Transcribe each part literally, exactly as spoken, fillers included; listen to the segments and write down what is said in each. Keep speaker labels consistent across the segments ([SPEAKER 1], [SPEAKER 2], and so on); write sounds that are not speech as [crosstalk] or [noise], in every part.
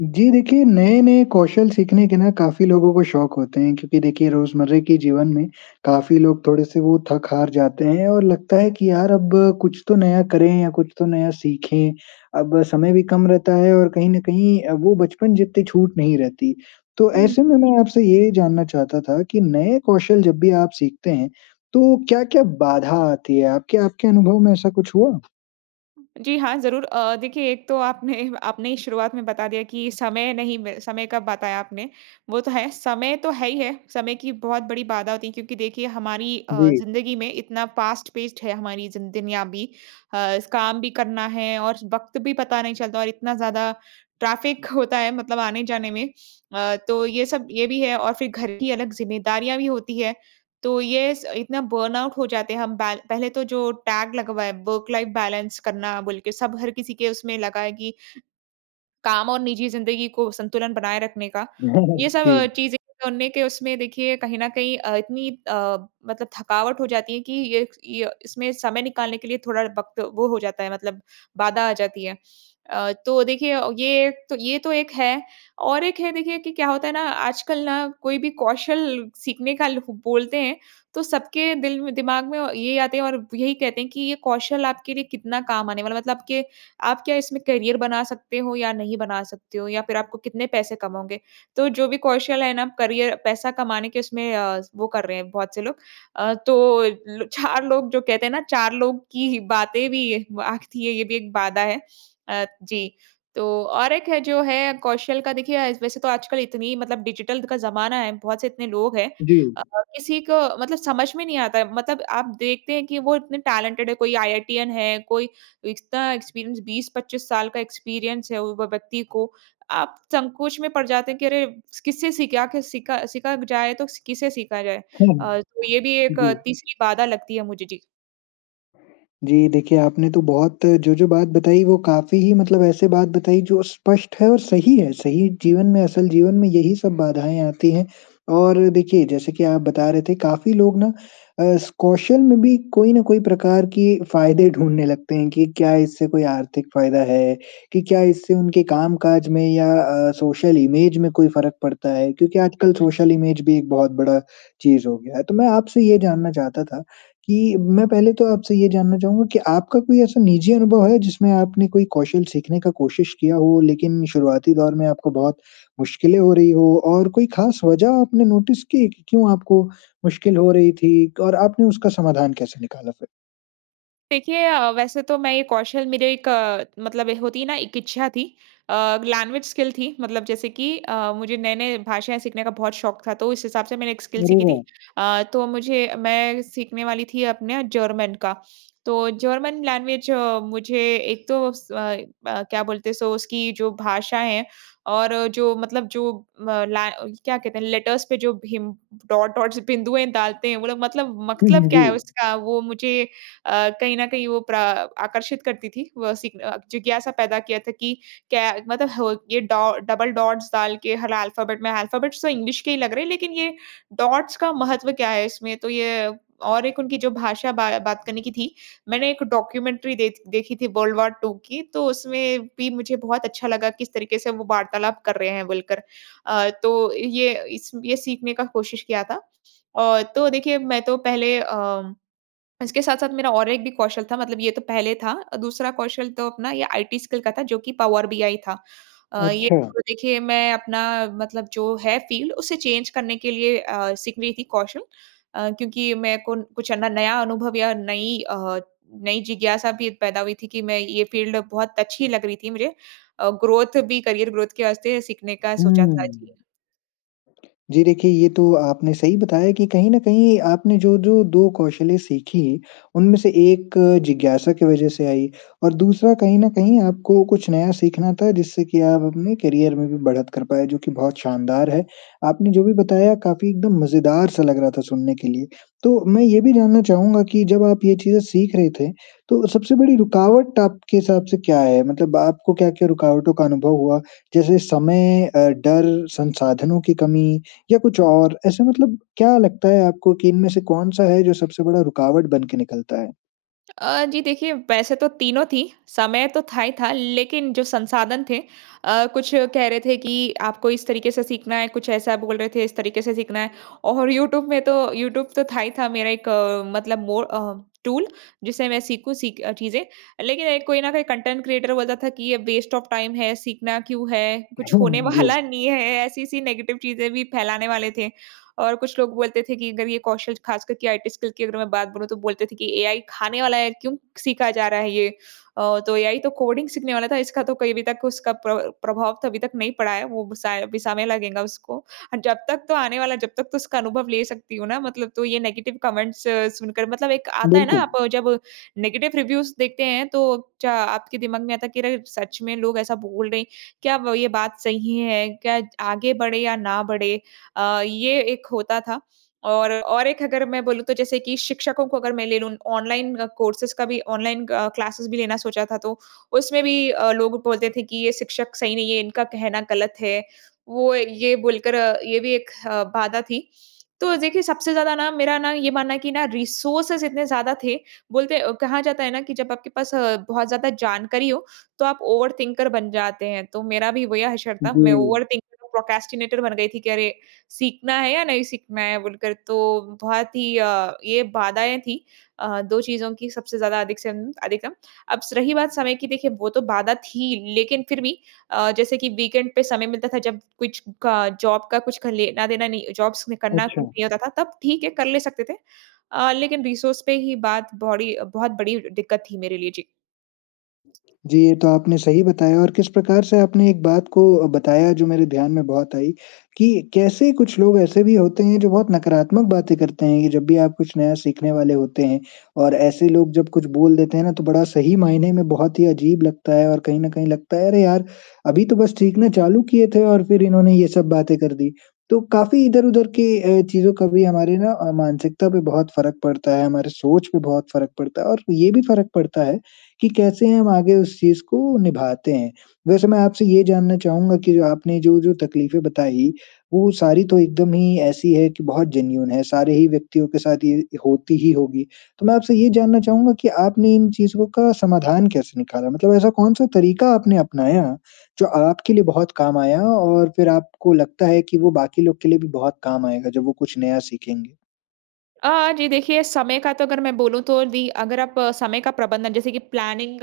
[SPEAKER 1] जी, देखिए नए-नए कौशल सीखने के ना काफ़ी लोगों को शौक होते हैं क्योंकि देखिए रोज़मर्रा के जीवन में, काफ़ी लोग थोड़े-से वो थक-हार जाते हैं और लगता है कि यार अब कुछ तो नया करें या कुछ तो नया सीखें, अब समय भी कम रहता है और कहीं न कहीं अ, वो बचपन जितनी छूट नहीं रहती। तो
[SPEAKER 2] हुँ।
[SPEAKER 1] ऐसे में मैं आपसे ये जानना चाहता था कि नए कौशल जब भी आप सीखते हैं, तो क्या-क्या बाधा आती है? आपके आपके अनुभव में ऐसा कुछ हुआ?
[SPEAKER 2] जी, हाँ, ज़रूर अ, देखिए एक तो आपने आपने ही शुरुआत में बता दिया कि समय नहीं ब समय का बताया आपने, वो तो है। समय तो है ही है, समय की बहुत बड़ी बाधा होती है क्योंकि देखिए हमारी अ,
[SPEAKER 1] जी।
[SPEAKER 2] ज़िंदगी में इतना फास्ट-पेस्ड है हमारी ज़िं दुनिया भी अ, स काम भी करना है और वक्त भी पता नहीं चलता और इतना ज़्यादा ट्रैफिक होता है मतलब आने-जाने में। अ, तो ये सब ये भी है और फिर घर की अलग ज़िम्मेदारियाँ भी होती हैं, तो ये स इतना बर्नआउट हो जाते हैं हम बै पहले तो जो टैग लगवाया वर्क-लाइफ बैलेंस करना बोल के सब हर किसी के उसमें लगा है कि काम और निजी ज़िंदगी को संतुलन बनाए रखने का। ये
[SPEAKER 1] [chuckles]
[SPEAKER 2] सब
[SPEAKER 1] जी।
[SPEAKER 2] चीज़ें सुनने के उसमें देखिए कहीं न कहीं अ, इतनी अ, मतलब थकावट हो जाती है कि ये ये इसमें समय निकालने के लिए थोड़ा वक़्त वो हो जाता है, मतलब बाधा आ जाती है। अ, तो देखिए अ, ये तो ये तो एक है। और एक है देखिए कि क्या होता है ना आजकल ना कोई भी कौशल सीखने का ल बोलते हैं, तो सबके दिल म दिमाग में औ ये आते हैं और यही कहते हैं कि ये कौशल आपके लिए कितना काम आने वाला है? मतलब के आप क्या इसमें करियर बना सकते हो या नहीं बना सकते हो या फिर आपको कितने पैसे कमाओगे? तो जो भी कौशल है ना करियर पैसा कमाने के उसमें अ, वो कर रहे हैं बहुत से लोग। अ, तो लो चार लोग जो कहते हैं ना चार लोग की बातें भी व आती हैं, ये भी एक बाधा है अ, जी। तो और एक है जो है कौशल का देखिए आज वैसे तो आजकल इतनी मतलब डिजिटल का ज़माना है, बहुत से इतने लोग हैं
[SPEAKER 1] जी।
[SPEAKER 2] और किसी को मतलब समझ में नहीं आता है, मतलब आप देखते हैं कि वो इतने टैलेंटेड हैं कोई आईआईटीएन है, कोई इतना एक्सपीरियंस बीस-पच्चीस साल का एक्सपीरियंस है वो व व्यक्ति को आप संकोच में पड़ जाते हैं कि अरे किससे सीखा आखिर सीखा सीखा जाए तो किससे सीखा जाए?
[SPEAKER 1] हुँ,
[SPEAKER 2] अ, तो ये भी एक
[SPEAKER 1] जी।
[SPEAKER 2] अ, तीसरी बाधा लगती है मुझे। जी।
[SPEAKER 1] जी, देखिए आपने तो बहुत जो-जो बात बताई वो काफ़ी ही मतलब ऐसे बात बताई जो स्पष्ट है और सही है, सही जीवन में असल जीवन में यही सब बाधाएँ आती हैं और देखिए जैसे कि आप बता रहे थे काफ़ी लोग ना अ, इस कौशल में भी कोई ना कोई प्रकार की फ़ायदे ढूँढने लगते हैं कि क्या इससे कोई आर्थिक फ़ायदा है, कि क्या इससे उनके कामकाज में या अ, सोशल इमेज में कोई फ़र्क पड़ता है, क्योंकि आजकल सोशल इमेज भी एक बहुत बड़ा चीज़ हो गया है। तो मैं आपसे ये जानना चाहता था कि मैं पहले तो आपसे ये जानना चाहूँगा कि आपका कोई ऐसा निजी अनुभव है जिसमें आपने कोई कौशल सीखने का कोशिश किया हो लेकिन शुरुआती दौर में आपको बहुत मुश्किलें हो रही हो और कोई ख़ास वजह आपने नोटिस की, कि क्यों आपको मुश्किल हो रही थी और आपने उसका समाधान कैसे निकाला फिर?
[SPEAKER 2] देखिए अ, वैसे तो मैं ये कौशल मेरे एक मतलब ए होती है ना एक इच्छा थी। अ, लैंग्वेज स्किल थी मतलब जैसे कि अ, मुझे नए-नए भाषाएँ सीखने का बहुत शौक था तो इस हिसाब से मैंने एक स्किल
[SPEAKER 1] अरे
[SPEAKER 2] सीखी थी
[SPEAKER 1] वाह!
[SPEAKER 2] अ, तो मुझे मैं सीखने वाली थी अपना जर्मन का, तो जर्मन लैंग्वेज मुझे एक तो स अ अ, क्या बोलते हैं सो उसकी जो भाषाएँ हैं और जो मतलब जो म लैं क्या कहते हैं लेटर्स पे जो हिम डॉट डॉट्स बिंदुएँ डालते हैं वो लोग मतलब
[SPEAKER 1] हुँ,
[SPEAKER 2] मतलब
[SPEAKER 1] हुँ,
[SPEAKER 2] क्या
[SPEAKER 1] जी।
[SPEAKER 2] है उसका वो मुझे अ, कहीं न कहीं वो प्र आकर्षित करती थी। वो सीखना जिज्ञासा पैदा किया था कि, क्या मतलब हो ये डॉ डबल डॉट्स डाल के हल अल्फाबेट में, अल्फाबेट्स तो इंग्लिश के ही लग रहे हैं लेकिन ये डॉट्स का महत्व क्या है इसमें, तो ये और एक उनकी जो भाषा बा बात करने की थी। मैंने एक डॉक्यूमेंट्री दे देखी थी वर्ल्ड वार टू की तो उसमें भी मुझे बहुत अच्छा लगा किस तरीके से वो वार्तालाप कर रहे हैं बोलकर। अ, तो ये इस ये सीखने का कोशिश किया था। अ, तो देखिए मैं तो पहले अम, इसके साथ-साथ मेरा और एक भी कौशल था मतलब ये तो पहले था। अ, दूसरा कौशल तो अपना ये आईटी स्किल का था जो कि पावर बीआई था। अ, ये
[SPEAKER 1] अच्छा।
[SPEAKER 2] तो देखिए मैं अपना मतलब जो है फील्ड उसे चेंज करने के लिए अ, सीख रही थी कौशल अ, क्योंकि मेरे को कुछ है ना नया अनुभव या नई, अ, नई जिज्ञासा भी पैदा हुई थी कि मैं ये फील्ड बहुत अच्छी लग रही थी मुझे। अ, ग्रोथ भी करियर ग्रोथ के वास्ते सीखने का सोचा था, जी।
[SPEAKER 1] हुँ। जी, देखिए ये तो आपने सही बताया कि कहीं न कहीं आपने जो-जो दो कौशलें सीखीं, उनमें से एक जिज्ञासा की वजह से आई और दूसरा कहीं न कहीं आपको कुछ नया सीखना था जिससे कि आप अपने करियर में भी बढ़त कर पाएँ जो कि बहुत शानदार है। आपने जो भी बताया काफ़ी एकदम मज़ेदार सा लग रहा था सुनने के लिए। तो मैं ये भी जानना चाहूँगा कि जब आप ये चीज़ें सीख रहे थे, तो सबसे बड़ी रुकावट आपके हिसाब से क्या है मतलब आपको क्या-क्या रुकावटों का अनुभव हुआ? जैसे समय अ, डर, संसाधनों की कमी या कुछ और? ऐसे मतलब क्या लगता है आपको कि इनमें से कौन-सा है जो सबसे बड़ा रुकावट बन के निकलता है?
[SPEAKER 2] अ, जी देखिए वैसे तो तीनों थी, समय तो था ही था, लेकिन जो संसाधन थे अ, कुछ कह रहे थे कि आपको इस तरीके से सीखना है, कुछ ऐसा बोल रहे थे इस तरीके से सीखना है और यूट्यूब में तो, यूट्यूब तो था ही था मेरा एक अ, मतलब मोर अ, टूल जिसे मैं सीखूँ सीख अ, चीज़ें, लेकिन एक कोई ना कोई कंटेंट क्रिएटर बोलता था कि ये वेस्ट ऑफ टाइम है, सीखना क्यों है, कुछ
[SPEAKER 1] हुँ,
[SPEAKER 2] होने
[SPEAKER 1] हुँ, जी।
[SPEAKER 2] वाला नहीं है ऐसी-ऐसी नेगेटिव चीज़ें भी फैलाने वाले थे और कुछ लोग बोलते थे कि अगर ये कौशल, ख़ास करके आईटी स्किल की अगर मैं बात बोलूँ, तो बोलते थे कि एआई खाने वाला है, क्यों सीखा जा रहा है ये? अ, तो एआई तो कोडिंग सीखने वाला था, इसका तो कहीं भी तक उसका प्र प्रभाव तो अभी तक नहीं पड़ा है, वो साय अभी समय में लगेगा उसको और जब तक तो आने वाला, जब तक तो उसका अनुभव ले सकती हूँ ना मतलब, तो ये नेगेटिव कमेंट्स सुनकर मतलब एक आता है ना
[SPEAKER 1] बिल्कुल।
[SPEAKER 2] आप जब नेगेटिव रिव्यूज़ देखते हैं तो च आपके दिमाग में आता है कि अगर सच में लोग ऐसा बोल रहे हैं, क्या ब ये बात सही है? क्या आगे बढ़े या ना बढ़े अ, ये एक होता था और और एक अगर मैं बोलूँ तो जैसे कि शिक्षकों को अगर मैं ले लूँ, ऑनलाइन कोर्सेज़ का भी, ऑनलाइन अ, क्लासेज़ भी लेना सोचा था, तो उसमें भी अ, लोग बोलते थे कि ये शिक्षक सही नहीं हैं, इनका कहना गलत है, वो ये बोलकर अ, ये भी एक अ, बाधा थी, तो देखिए सबसे ज़्यादा ना मेरा ना ये मानना है कि ना रिसोर्सेज़ इतने ज़्यादा थे, बोलते अ, कहा जाता है ना कि जब आपके पास अ, बहुत ज़्यादा जानकारी हो, तो आप ओवरथिंकर बन जाते हैं तो मेरा भी वही हशर था, मैं
[SPEAKER 1] जी।
[SPEAKER 2] ओवरथिंकर प्रोक्रास्टिनेटर बन गई थी कि अरे, सीखना है या नहीं सीखना है बोलकर, तो बहुत ही अ, ये बाधाएँ थी अ, दो चीज़ों की सबसे ज़्यादा अधिक से अधिकतम। अब स रही बात समय की, देखिए वो तो बाधा थी, लेकिन फिर भी अ, जैसे कि वीकेंड पे समय मिलता था, जब कुछ क जॉब का कुछ ख लेना देना नहीं जॉब्स करना
[SPEAKER 1] अच्छा।
[SPEAKER 2] नहीं होता था, तब ठीक है कर ले सकते थे। अ, लेकिन रिसोर्स पे ही बात बोड़ी बहुत बड़ी दिक्कत थी मेरे लिए, जी।
[SPEAKER 1] जी ये तो आपने सही बताया और किस प्रकार से आपने एक बात को बताया जो मेरे ध्यान में बहुत आई, कि कैसे कुछ लोग ऐसे भी होते हैं जो बहुत नकारात्मक बातें करते हैं कि जब भी आप कुछ नया सीखने वाले होते हैं और ऐसे लोग जब कुछ बोल देते हैं ना तो बड़ा सही मायने में बहुत ही अजीब लगता है और कहीं न कहीं लगता है अरे यार, अभी तो बस सीखना चालू किए थे और फिर इन्होंने ये सब बातें कर दी। तो काफ़ी इधर-उधर के अ, चीज़ों का भी हमारे ना अ, मानसिकता पे बहुत फ़र्क पड़ता है, हमारे सोच पे बहुत फ़र्क पड़ता है और ये भी फ़र्क पड़ता है, कि कैसे हम आगे उस चीज़ को निभाते हैं। वैसे मैं आपसे ये जानना चाहूँगा कि जो आपने जो जो तकलीफें बताई, वो सारी तो एकदम ही ऐसी है कि बहुत जेनुइन है, सारे ही व्यक्तियों के साथ ये होती ही होगी। तो मैं आपसे ये जानना चाहूँगा कि आपने इन चीज़ों का समाधान कैसे निकाला? मतलब ऐसा कौन-सा तरीका आपने अपनाया, जो आपके लिए बहुत काम आया? और फिर आपको लगता है कि वो बाकी लोग के लिए भी बहुत काम आएगा जब वो कुछ नया सीखेंगे।
[SPEAKER 2] अ, जी, देखिए समय का तो अगर मैं बोलूँ तो दी अगर आप समय का प्रबंधन, जैसे कि प्लानिंग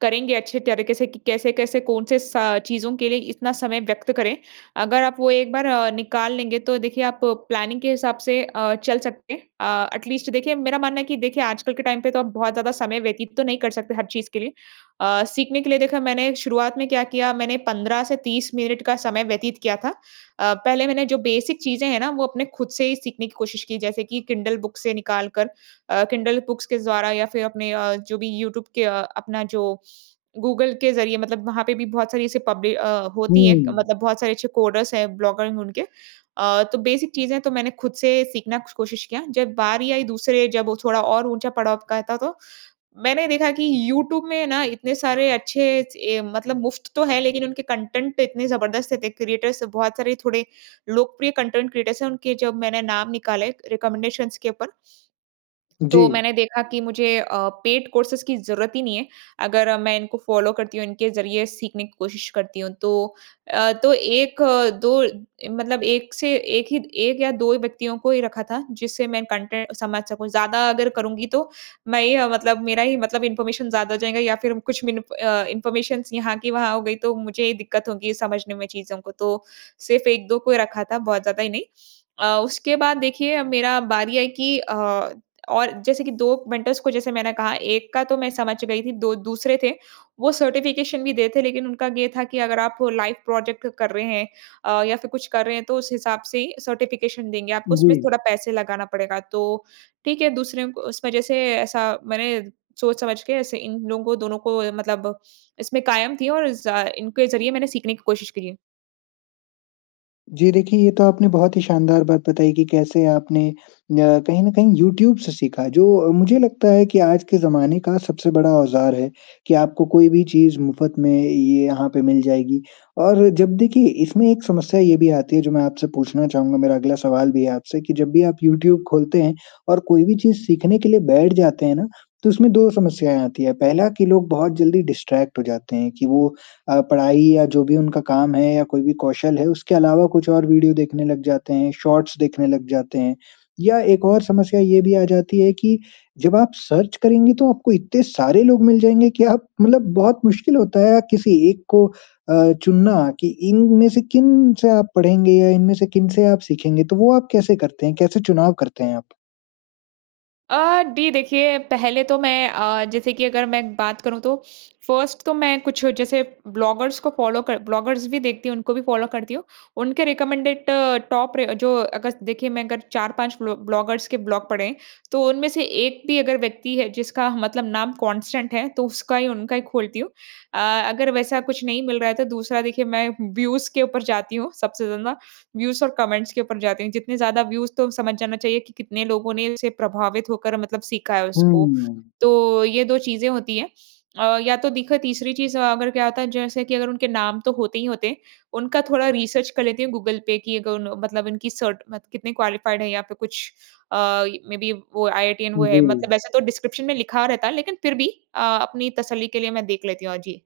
[SPEAKER 2] करेंगे, अच्छे तरीके से कि कैसे-कैसे कौन से स चीज़ों के लिए इतना समय व्यक्त करें? अगर आप वो एक बार निकाल लेंगे तो देखिए आप प्लानिंग के हिसाब से अ, चल सकते हैं। अ, एटलीस्ट देखिए मेरा मानना है कि देखिए आजकल के टाइम पे तो आप बहुत ज़्यादा समय व्यतीत तो नहीं कर सकते हर चीज़ के लिए। अ, सीखने के लिए देखिए मैंने शुरुआत में क्या किया मैंने पंद्रह से तीस मिनट का समय व्यतीत किया था। अ, पहले मैंने जो बेसिक चीज़ें हैं ना वो अपने ख़ुद से ही सीखने की कोशिश की। जैसे कि किंडल बुक से निकाल कर अ, किंडल बुक्स के द्वारा। या फ़िर अपने अ, जो भी यूट्यूब के अ, अपना जो गूगल के ज़रिए मतलब वहाँ पे भी बहुत सारी ऐसी पब्लि अ, होती है।
[SPEAKER 1] हुँ।
[SPEAKER 2] मतलब बहुत सारे अच्छे कोडर्स हैं ब्लॉगर में उनके। अ, तो बेसिक चीज़ें तो मैंने ख़ुद से सीखना कोशिश किया। जब बारी आई दूसरे जब वो थोड़ा और ऊँचा पड़ाव का था तो, मैंने देखा कि यूट्यूब में ना इतने सारे अच्छे ऐ मतलब मुफ़्त तो हैं। लेकिन उनके कंटेंट तो इतने जबरदस्त थे क्रिएटर्स बहुत सारे थोड़े लोकप्रिय कंटेंट क्रिएटर्स हैं। उनके जब मैंने नाम निकाले, रिकमेंडेशंस के ऊपर। तो
[SPEAKER 1] जी।
[SPEAKER 2] मैंने देखा कि मुझे अ, पेड कोर्सेंज़ की ज़रूरत ही नहीं है। अगर मैं इनको फॉलो करती हूँ इनके ज़रिए सीखने की कोशिश करती हूँ तो। अ, तो एक अ, दो मतलब एक से एक ही एक या दो व्यक्तियों को ही रखा था, जिससे मैं कंटेंट समझ सकूँ। ज़्यादा अगर करूँगी तो मैं ही मतलब मेरा ही मतलब इन्फॉर्मेशन ज़्यादा हो जाएगा या फ़िर कुछ मि अ, इन्फॉर्मेशन यहाँ की वहाँ हो गई। तो मुझे ही दिक्कत होगी समझने में चीज़ों को, तो सिर्फ एक-दो को ही रखा था बहुत ज़्यादा ही नहीं। अ, उसके बाद देखिए मेरा बारी है कि अ, और जैसे कि दो मेंटर्स को जैसे मैंने कहा, एक का तो मैं समझ गई थी दो दूसरे थे वो सर्टिफिकेशन भी दे रहे थे। लेकिन उनका ये था कि अगर आप लाइव प्रोजेक्ट कर रहे हैं अ, या फ़िर कुछ कर रहे हैं। तो उस हिसाब से ही सर्टिफिकेशन देंगे आपको, उसमें
[SPEAKER 1] जी।
[SPEAKER 2] थोड़ा पैसे लगाना पड़ेगा। तो ठीक है, दूसरे उस वजह से ऐसा मैंने सोच-समझ के ऐसे इन लोगों को दोनों को मतलब इसमें कायम थी और ज इनके ज़रिए मैंने सीखने की कोशिश करी है।
[SPEAKER 1] जी, देखिए ये तो आपने बहुत ही शानदार बात बताई है कि कैसे आपने अ, कहीं न कहीं यूट्यूब से सीखा जो मुझे लगता है कि आज के ज़माने का सबसे बड़ा औज़ार है, कि आपको कोई भी चीज़ मुफ़्त में ये यहाँ पे मिल जाएगी और जब देखिए इसमें एक समस्या ये भी आती है जो मैं आपसे पूछना चाहूँगा, मेरा अगला सवाल भी है आपसे कि जब भी आप यूट्यूब खोलते हैं और कोई भी चीज़ सीखने के लिए बैठ [smacks lips] जाते हैं ना, तो उसमें दो समस्याएँ आती हैं पहला कि लोग बहुत जल्दी डिस्ट्रैक्ट हो जाते हैं कि वो अ, पढ़ाई या जो भी उनका काम है या कोई भी कौशल है, उसके अलावा [smacks lips] कुछ और वीडियो देखने लग जाते हैं, शॉर्ट्स देखने लग जाते हैं। या एक और समस्या ये भी आ जाती है कि जब आप सर्च करेंगी तो आपको इतने सारे लोग मिल जाएँगे कि आप मतलब बहुत मुश्किल होता है किसी एक को अ, चुनना कि इनमें से किन से आप पढ़ेंगे या इनमें से किन से आप सीखेंगे, तो वो आप कैसे करते हैं? कैसे चुनाव करते हैं आप?
[SPEAKER 2] अ, डी देखिए पहले तो मैं अ, जैसे कि अगर मैं बात करूँ, तो फर्स्ट तो मैं कुछ जैसे ब्लॉगर्स को फॉलो कर ब्लॉगर्स भी देखती हूँ, उनको भी फॉलो करती हूँ। उनके रिकमेंडेड टॉप र जो अगर देखिए मैं अगर चार पाँच ब्लो ब्लॉगर्स के ब्लॉग पढ़ें हैं, तो उनमें से एक भी अगर व्यक्ति है, जिसका मतलब नाम कांस्टेंट है, तो उसका ही उनका ही खोलती हूँ। अ, अगर वैसा कुछ नहीं मिल रहा है, तो दूसरा देखिए मैं व्यूज के ऊपर जाती हूँ। सबसे ज़्यादा व्यूज और कमेंट्स के ऊपर जाती हूँ, जितने ज़्यादा व्यूज तो समझ जाना चाहिए कि कितने लोगों ने इससे प्रभावित होकर मतलब सीखा है उसको।
[SPEAKER 1] हम्म।
[SPEAKER 2] तो ये दो चीज़ें होती हैं अ, या तो दिखो तीसरी चीज़ अगर क्या होता है जैसे कि अगर उनके नाम तो होते ही होते हैं, उनका थोड़ा रिसर्च कर लेती हूँ, गूगल पे कि अगर उन मतलब उनकी सर्ट मत कितनी क्वालिफाइड हैं यहाँ पे कुछ अ, मेबी वो आईआईटीटीएन वो है, मतलब
[SPEAKER 1] जी।
[SPEAKER 2] वैसे तो डिस्क्रिप्शन में लिखा रहता है लेकिन फिर भी अ, अपनी तसल्ली के लिए मैं देख लेती हूँ अ, जी।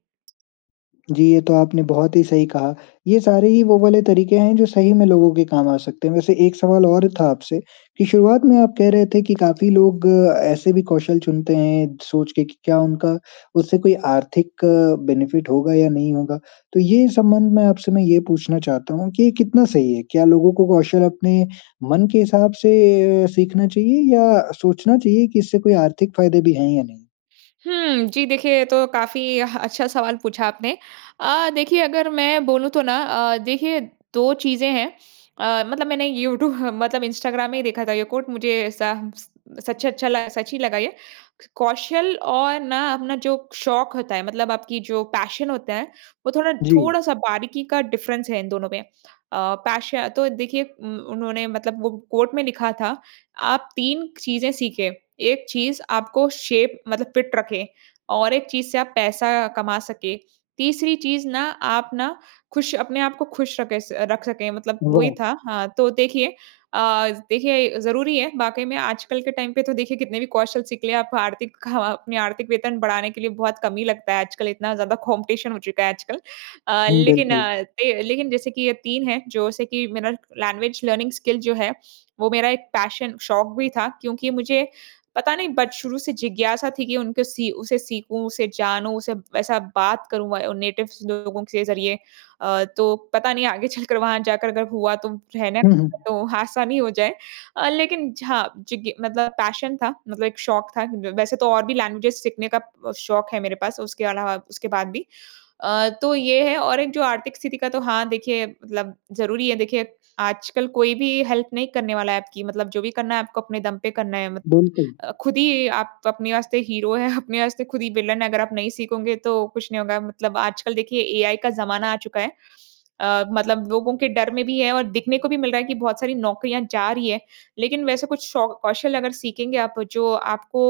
[SPEAKER 1] जी, ये तो आपने बहुत ही सही कहा। ये सारे ही वो वाले तरीके हैं, जो सही में लोगों के काम आ सकते हैं। वैसे एक सवाल और था आपसे, कि शुरुआत में आप कह रहे थे कि काफ़ी लोग ऐसे भी कौशल चुनते हैं सोच के कि क्या उनका उससे कोई आर्थिक बेनिफ़िट होगा या नहीं होगा? तो ये संबंध में आपसे मैं ये पूछना चाहता हूँ कि कितना सही है? क्या लोगों को कौशल अपने मन के हिसाब से सीखना चाहिए या सोचना चाहिए कि इससे कोई आर्थिक फ़ायदे भी हैं या नहीं?
[SPEAKER 2] हुँ, जी देखिए ये तो काफ़ी ह अच्छा सवाल पूछा आपने। अ, देखिए अगर मैं बोलूँ तो ना अ, देखिए दो चीज़ें हैं अ, मतलब मैंने यूट्यू मतलब इंस्टाग्राम में ही देखा था ये कोट मुझे ऐसा स सच्चे अच्छा ला सच ही लगा ये। कौशल और ना अपना जो शौक होता है, मतलब आपकी जो पैशन होता है, वो थोड़ा
[SPEAKER 1] जी।
[SPEAKER 2] थोड़ा-सा बारीकी का डिफ़रेंस है इन दोनों में। अ, पैश तो देखिए उ उन्होंने मतलब वो कोट में लिखा था, आप तीन चीज़ें सीखें, एक चीज़ आपको शेप मतलब फिट रखें और एक चीज़ से आप पैसा कमा सकें। तीसरी चीज़ ना आप ना खुश अपने आपको खुश रखें स रख सकें मतलब वही
[SPEAKER 1] नो।
[SPEAKER 2] था। हाँ, तो देखिए अ, देखिए अ, ज़रूरी है वाक़ई में आजकल के टाइम पे तो देखिए कितने भी कौशल सीख लें, आप आर्थिक खा अपनी आर्थिक वेतन बढ़ाने के लिए बहुत कम ही लगता है आजकल इतना ज़्यादा कॉम्पिटिशन हो चुका है आजकल। अ,
[SPEAKER 1] हुँ,
[SPEAKER 2] लेकिन
[SPEAKER 1] बिल्कुल।
[SPEAKER 2] अ, थे लेकिन जैसे कि ये तीन है जैसे कि मेरा लैंग्वेज लर्निंग स्किल जो है, वो मेरा एक पैशन शौक भी था क्योंकि मुझे, पता नहीं बच शुरू से जिज्ञासा थी कि उनको सी उसे सीखूँ, उसे जानूँ, उसे ऐसा बात करूँ व नेटिव लोगों के ज़रिए। अ, तो पता नहीं आगे चलकर, वहाँ जाकर अगर हुआ, तो रहना
[SPEAKER 1] हुँ, हुँ।
[SPEAKER 2] तो आसानी हो जाए। अ, लेकिन झ जिज्ञ मतलब पैशन था मतलब एक शौक़ था अ, वैसे तो और भी लैंग्वेजेस सीखने का अ, शौक़ है मेरे पास, उसके अलावा उसके बाद भी। अ, तो ये है और एक जो आर्थिक स्थिति का तो हाँ, देखिए मतलब ज़रूरी है देखिए, आजकल कोई भी हेल्प नहीं करने वाला है आपकी मतलब जो भी करना है आपको अपने दम पे करना है मत
[SPEAKER 1] बिल्कुल।
[SPEAKER 2] अ, ख़ुद ही आप अपने वास्ते हीरो हैं अपने वास्ते ख़ुद ही विलन है, अगर आप नहीं सीखोंगे तो कुछ नहीं होगा मतलब आजकल देखिए एआई का ज़माना आ चुका है। अ, मतलब लोगों के डर में भी है और दिखने को भी मिल रहा है कि बहुत सारी नौकरियाँ जा रही है। लेकिन वैसे कुछ शौ कौशल अगर सीखेंगे आप जो आपको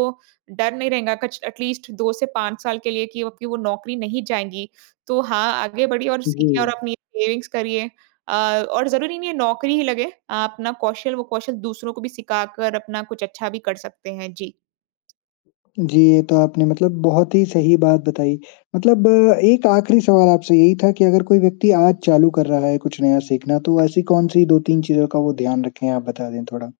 [SPEAKER 2] डर नहीं रहेंगा कछ एटलीस्ट दो से पाँच साल के लिए कि आपकी वो क्यों नौकरी नहीं जाएँगी, तो हाँ आगे बढ़िए और सीखें और
[SPEAKER 1] जी।
[SPEAKER 2] अपनी सेविंग्स करिए अ, और ज़रूरी नहीं है नौकरी ही लगे, आप ना कौशल वो कौशल दूसरों को भी सिखाकर अपना कुछ अच्छा भी कर सकते हैं, जी।
[SPEAKER 1] जी, ये तो आपने मतलब बहुत ही सही बात बताई। मतलब अ, एक आखिरी सवाल आपसे यही था कि अगर कोई व्यक्ति आज चालू कर रहा है कुछ नया सीखना। तो वो ऐसी कौन-सी दो-तीन चीज़ों का वो ध्यान रखें? आप बता दें थोड़ा।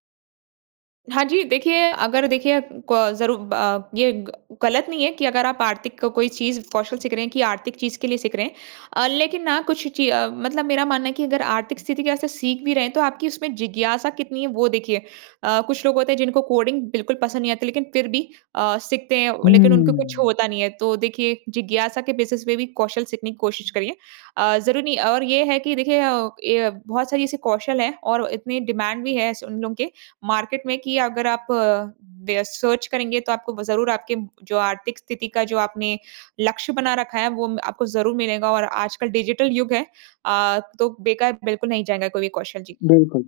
[SPEAKER 2] हाँ जी, देखिए अगर देखिए अ, क ज़रूर अ, ये ग गलत नहीं है कि अगर आप आर्थिक का कोई चीज़ कौशल से करें कि आर्थिक चीज़ के लिए सीख रहे हैं। अ, लेकिन ना कुछ चीज़ अ, मतलब मेरा मानना है कि अगर आर्थिक स्थिति के ऐसे सीख भी रहे हैं तो आपकी उसमें जिज्ञासा कितनी है वो देखिए। अ, कुछ लोग होते हैं जिनको कोडिंग बिल्कुल पसंद नहीं आती। लेकिन फ़िर भी अ, सीखते हैं व लेकिन उनको कुछ
[SPEAKER 1] हुँ।
[SPEAKER 2] होता नहीं है। तो देखिए जिज्ञासा के बेसिस पे भी कौशल सीखने की कोशिश करिए। अ, ज़रूरी नहीं और ये है कि देखिए अ, य बहुत सारी ऐसी कौशल हैं और इतनी डिमांड भी है। स उन लोगों के मार्केट में कि अगर आप अ, दे सर्च करेंगे तो आपको ब ज़रूर आपके जो आर्थिक स्थिति का जो आपने लक्ष्य बना रखा है। वो म आपको ज़रूर मिलेगा और आजकल डिजिटल युग है, अ, तो बेकार बिल्कुल नहीं जाएगा कोई भी कौशल। जी।
[SPEAKER 1] बिल्कुल।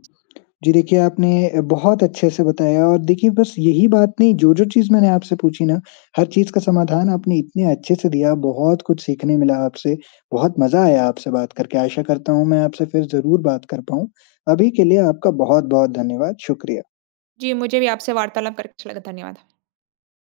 [SPEAKER 1] जी, देखिए आपने बहुत अच्छे से बताया। और देखिए बस यही बात नहीं, जो-जो चीज़ मैंने आपसे पूछी ना, हर चीज़ का समाधान आपने इतने अच्छे से दिया। बहुत कुछ सीखने मिला आपसे, बहुत मज़ा आया आपसे बात करके। आशा करता हूँ मैं आपसे फ़िर ज़रूर बात कर पाऊँ, अभी के लिए आपका बहुत-बहुत धन्यवाद। शुक्रिया।
[SPEAKER 2] जी, मुझे भी आपसे वार्तालाप करके अच्छा लगा। धन्यवाद।